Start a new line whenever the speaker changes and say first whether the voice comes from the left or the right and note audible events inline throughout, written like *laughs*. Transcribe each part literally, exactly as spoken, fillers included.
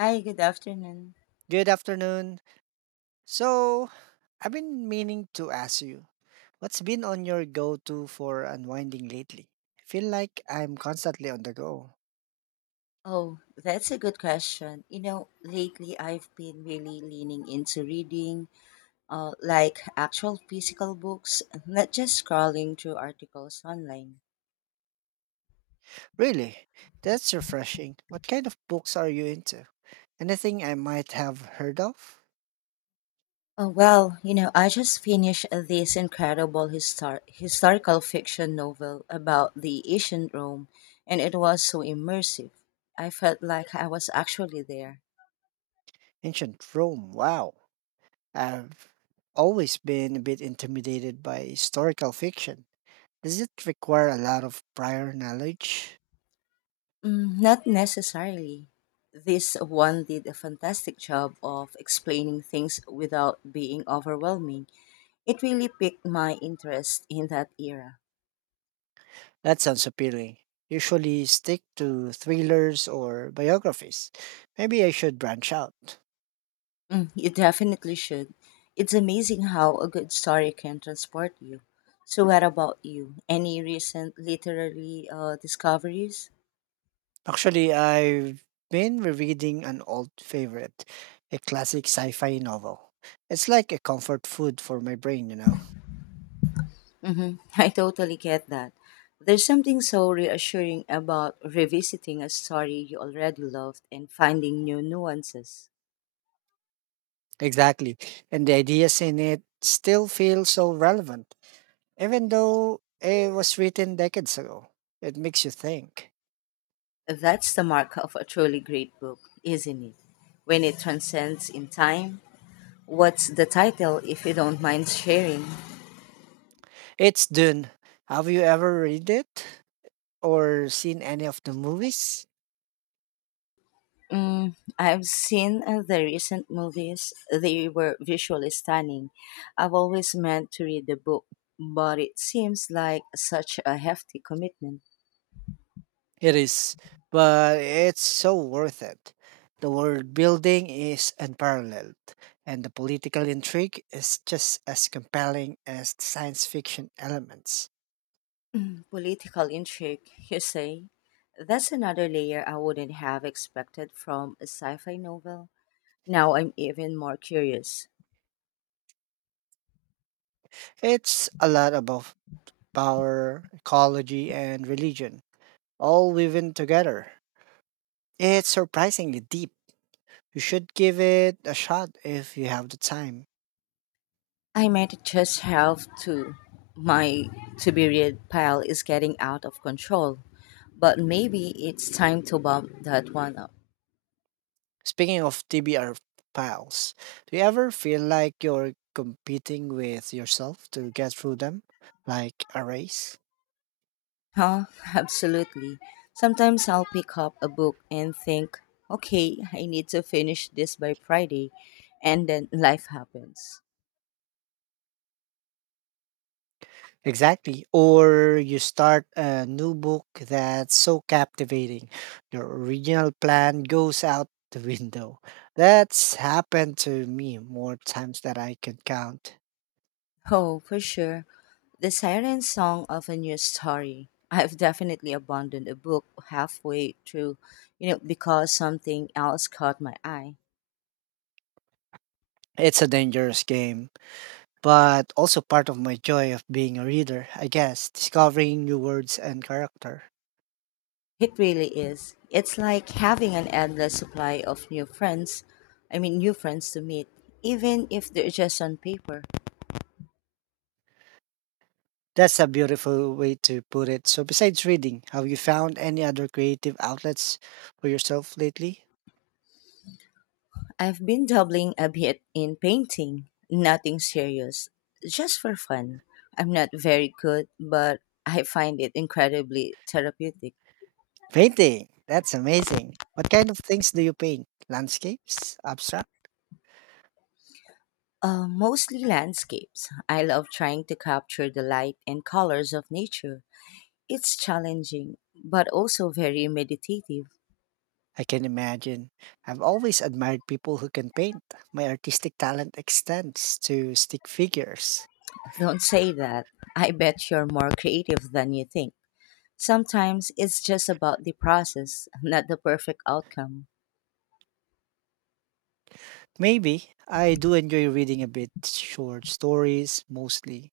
left: Hi, good afternoon.
right: Good afternoon. So, I've been meaning to ask you, what's been on your go to for unwinding lately? I feel like I'm constantly on the go.
left: Oh, that's a good question. You know, lately I've been really leaning into reading, uh, like actual physical books, not just scrolling through articles online.
right: Really? That's refreshing. What kind of books are you into? Anything I might have heard of?
left: Oh, well, you know, I just finished this incredible histor- historical fiction novel about the ancient Rome, and it was so immersive. I felt like I was actually there.
right: Ancient Rome, wow. I've always been a bit intimidated by historical fiction. Does it require a lot of prior knowledge?
left: Mm, not necessarily. This one did a fantastic job of explaining things without being overwhelming. It really piqued my interest in that era.
right: That sounds appealing. Usually stick to thrillers or biographies. Maybe I should branch out.
left: Mm, you definitely should. It's amazing how a good story can transport you. So, what about you? Any recent literary uh, discoveries?
right: Actually, I've been rereading an old favorite, a classic sci fi novel. It's like a comfort food for my brain, you know?
left: hmm *laughs* I totally get that. There's something so reassuring about revisiting a story you already loved and finding new nuances.
right: Exactly. And the ideas in it still feel so relevant, even though it was written decades ago. It makes you think.
left: That's the mark of a truly great book, isn't it? When it transcends in time. What's the title, if you don't mind sharing?
right: It's Dune. Have you ever read it or seen any of the movies?
left: Mm, I've seen uh, the recent movies. They were visually stunning. I've always meant to read the book, but it seems like such a hefty commitment.
right: It is, but it's so worth it. The world building is unparalleled, and the political intrigue is just as compelling as the science fiction elements.
left: Political intrigue, you say? That's another layer I wouldn't have expected from a sci fi novel. Now I'm even more curious.
right: It's a lot about power, ecology, and religion, all woven together. It's surprisingly deep. You should give it a shot if you have the time.
left: I might just have to. My to be read pile is getting out of control, but maybe it's time to bump that one up.
right: Speaking of T B R piles, do you ever feel like you're competing with yourself to get through them, like a race?
left: Huh? *laughs* Absolutely. Sometimes I'll pick up a book and think, okay, I need to finish this by Friday, and then life happens.
right: Exactly. Or you start a new book that's so captivating, your original plan goes out the *laughs* window. That's happened to me more times than I can count.
left: Oh, for sure. The siren song of a new story. I've definitely abandoned a book halfway through, you know, because something else caught my eye.
right: It's a dangerous game, but also part of my joy of being a reader, I guess, discovering new words and character.
left: It really is. It's like having an endless supply of new friends. I mean, new friends to meet, even if they're just on paper.
right: That's a beautiful way to put it. So, besides reading, have you found any other creative outlets for yourself lately?
left: I've been dabbling a bit in painting. Nothing serious, just for fun. I'm not very good, but I find it incredibly therapeutic.
right: Painting. That's amazing. What kind of things do you paint? Landscapes? Abstract?
left: Uh, mostly landscapes. I love trying to capture the light and colors of nature. It's challenging, but also very meditative.
right: I can imagine. I've always admired people who can paint. My artistic talent extends to stick figures.
left: Don't say that. I bet you're more creative than you think. Sometimes it's just about the process, not the perfect outcome.
right: Maybe I do enjoy reading a bit short stories mostly.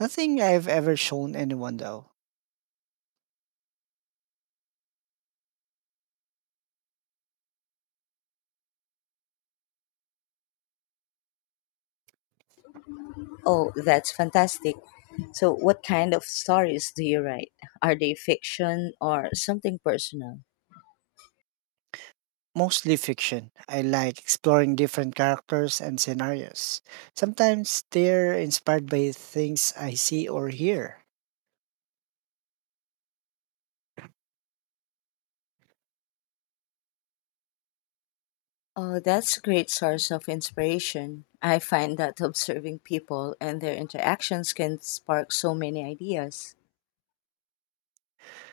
right: Nothing I've ever shown anyone though.
left: Oh, that's fantastic. So, what kind of stories do you write? Are they fiction or something personal?
right: Mostly fiction. I like exploring different characters and scenarios. Sometimes they're inspired by things I see or hear.
left: Oh, that's a great source of inspiration. I find that observing people and their interactions can spark so many ideas.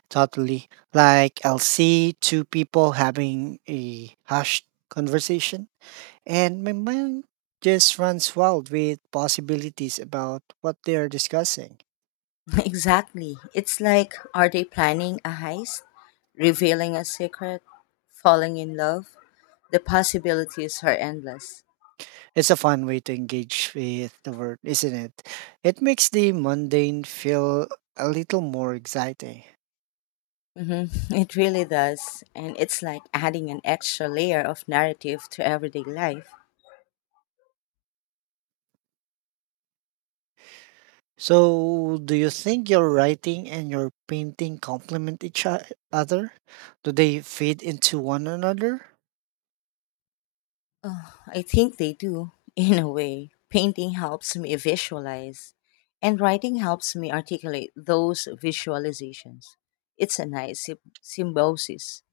right: Totally. Like I'll see two people having a hushed conversation, and my mind just runs wild with possibilities about what they are discussing.
left: *laughs* Exactly. It's like, are they planning a heist? Revealing a secret? Falling in love? The possibilities are endless.
right: It's a fun way to engage with the world, isn't it? It makes the mundane feel a little more exciting.
left: hmm *laughs* It really does. And it's like adding an extra layer of narrative to everyday life.
right: So, do you think your writing and your painting complement each o- other? Do they feed into one another?
left: Oh, I think they do, *laughs* in a way. Painting helps me visualize, and writing helps me articulate those visualizations. It's a nice sym- symbiosis.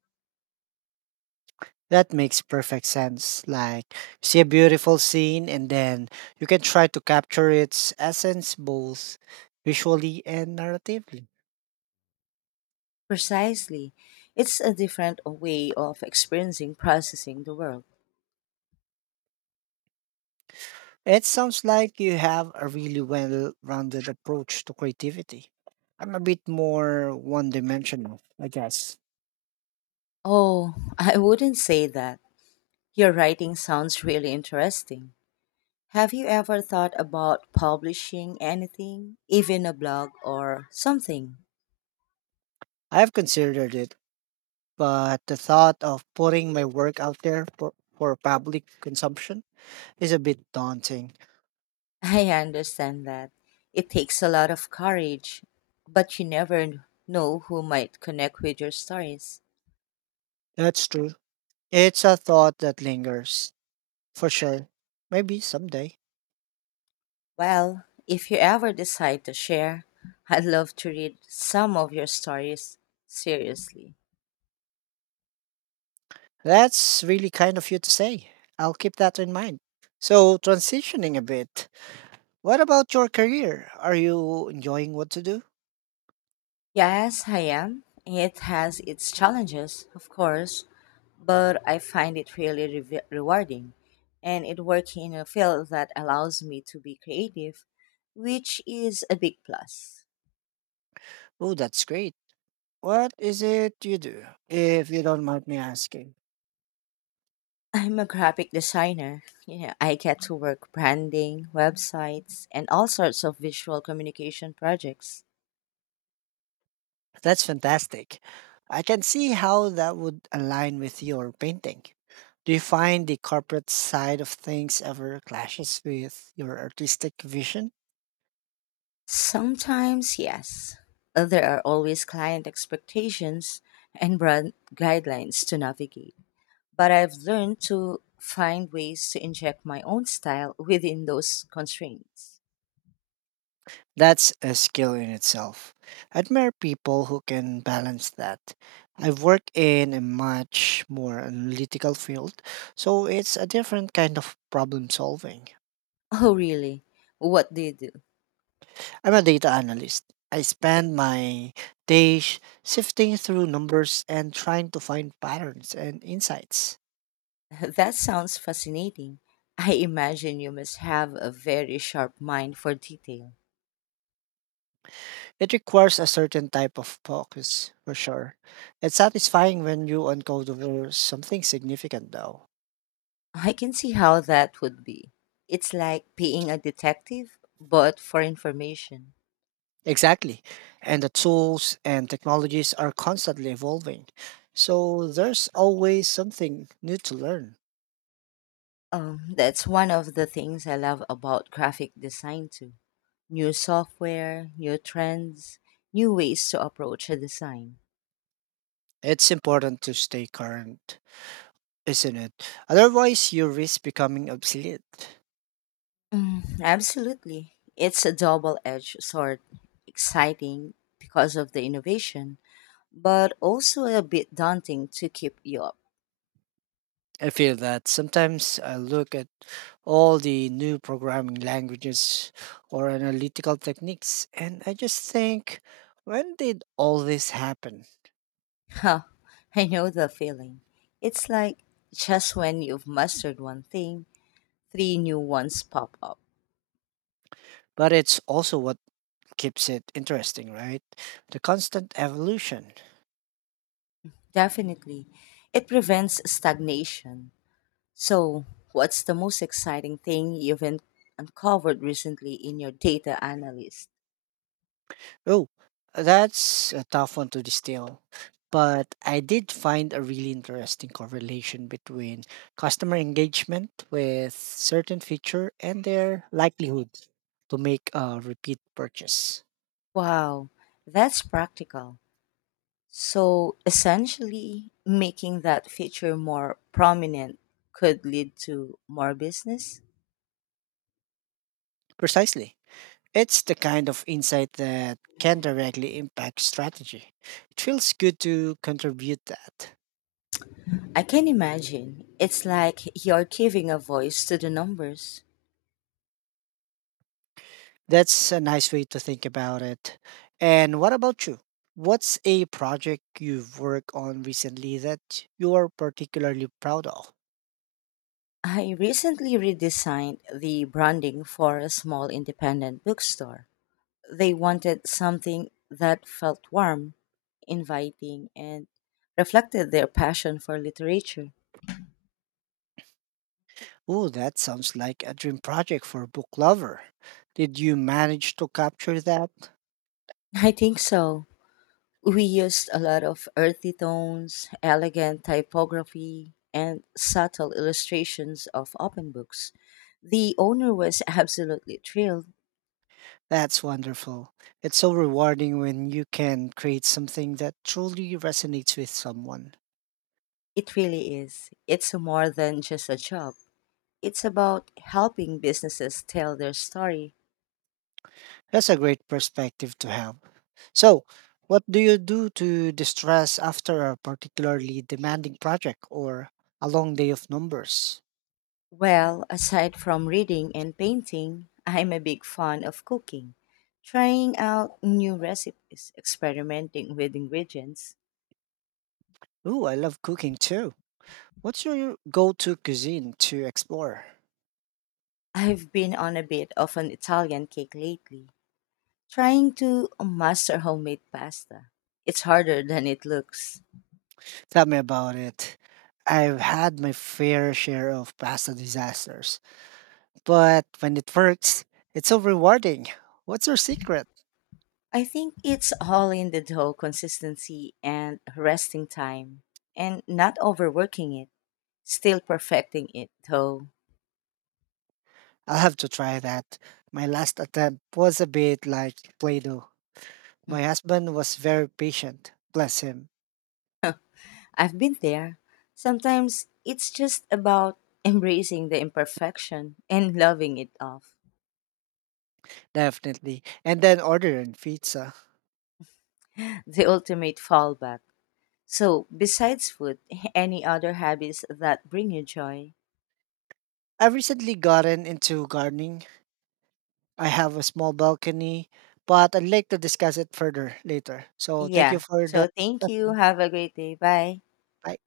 right: That makes perfect sense. Like, you see a beautiful scene, and then you can try to capture its essence both visually and narratively.
left: Precisely. It's a different way of experiencing processing the world.
right: It sounds like you have a really well rounded approach to creativity. I'm a bit more one dimensional, I guess.
left: Oh, I wouldn't say that. Your writing sounds really interesting. Have you ever thought about publishing anything, even a blog or something?
right: I have considered it but the thought of putting my work out there for, for public consumption is a bit daunting.
left: I understand that. It takes a lot of courage, but you never know who might connect with your stories.
right: That's true. It's a thought that lingers, for sure. Maybe someday.
left: Well, if you ever decide to share, I'd love to read some of your stories seriously.
right: That's really kind of you to say. I'll keep that in mind. So, transitioning a bit, what about your career? Are you enjoying what to do?
left: Yes, I am. It has its challenges, of course, but I find it really re- rewarding. And it working in a field that allows me to be creative, which is a big plus.
right: Oh, that's great. What is it you do, if you don't mind me asking?
left: I'm a graphic designer. Yeah, I get to work branding, websites, and all sorts of visual communication projects.
right: That's fantastic. I can see how that would align with your painting. Do you find the corporate side of things ever clashes with your artistic vision?
left: Sometimes, yes, there are always client expectations and brand guidelines to navigate, but I've learned to find ways to inject my own style within those constraints. *laughs*
right: That's a skill in itself. I admire people who can balance that. I've worked in a much more analytical field, so it's a different kind of problem solving.
left: Oh, really? What do you do?
right: I'm a data analyst. I spend my days sifting through numbers and trying to find patterns and insights.
left: *laughs* That sounds fascinating. I imagine you must have a very sharp mind for detail.
right: It requires a certain type of focus, for sure. It's satisfying when you uncover something significant, though.
left: I can see how that would be. It's like being a detective, but for information.
right: Exactly. And the tools and technologies are constantly evolving. So there's always something new to learn.
left: Um, that's one of the things I love about graphic design too. New software, new trends, new ways to approach a design.
right: It's important to stay current, isn't it? Otherwise, you risk becoming obsolete.
left: Mm, absolutely. It's a double edged sword. Exciting because of the innovation, but also a bit daunting to keep you up.
right: I feel that sometimes I look at all the new programming languages or analytical techniques and I just think, when did all this happen?
left: Huh, *laughs* I know the feeling. It's like just when you've mastered one thing, three new ones pop up.
right: But it's also what keeps it interesting, right? The constant evolution.
left: Definitely. It prevents stagnation. So, what's the most exciting thing you've en- uncovered recently in your data analyst?
right: Oh, that's a tough one to distill. But I did find a really interesting correlation between customer engagement with certain feature and their likelihood to make a repeat purchase.
left: Wow, that's practical. So essentially, making that feature more prominent could lead to more business.
right: Precisely. It's the kind of insight that can directly impact strategy. It feels good to contribute that.
left: I can imagine. It's like you're giving a voice to the numbers.
right: That's a nice way to think about it. And what about you? What's a project you've worked on recently that you're particularly proud of?
left: I recently redesigned the branding for a small independent bookstore. They wanted something that felt warm, inviting, and reflected their passion for literature.
right: Oh, that sounds like a dream project for a book lover. Did you manage to capture that?
left: I think so. We used a lot of earthy tones, elegant typography, and subtle illustrations of open books. The owner was *laughs* absolutely thrilled.
right: That's wonderful. It's so rewarding when you can create something that truly resonates with someone.
left: It really is. It's more than just a job, it's about helping businesses tell their story.
right: That's a great perspective to have. So, what do you do to distress after a particularly demanding project or a long day of numbers?
left: Well, aside from reading and painting, I'm a big fan of cooking, trying out new recipes, experimenting with ingredients.
right: Ooh, I love cooking too. What's your go to cuisine to explore?
left: I've been on a bit of an Italian cake lately. Trying to master homemade pasta. It's harder than it looks.
right: Tell me about it. I've had my fair share of pasta disasters, but when it works, it's so rewarding. What's your secret?
left: I think it's all in the dough consistency and resting time and not overworking it, still perfecting it though.
right: I'll have to try that. My last attempt was a bit like Play Doh.
left: Mm,
right: My husband was very patient, bless him.
left: I've been there. Sometimes it's just about *laughs* embracing the imperfection and loving it off.
right: Definitely. And then ordering pizza.
left: The ultimate fallback. So, besides food, *laughs* any other hobbies that bring you joy?
right: I've recently gotten into gardening. I have a small balcony, but I'd like to discuss it further later. So thank you
left: Yeah.
right: for the
left: So, thank you.
right: session.
left: Have a great day. Bye.
right: Bye.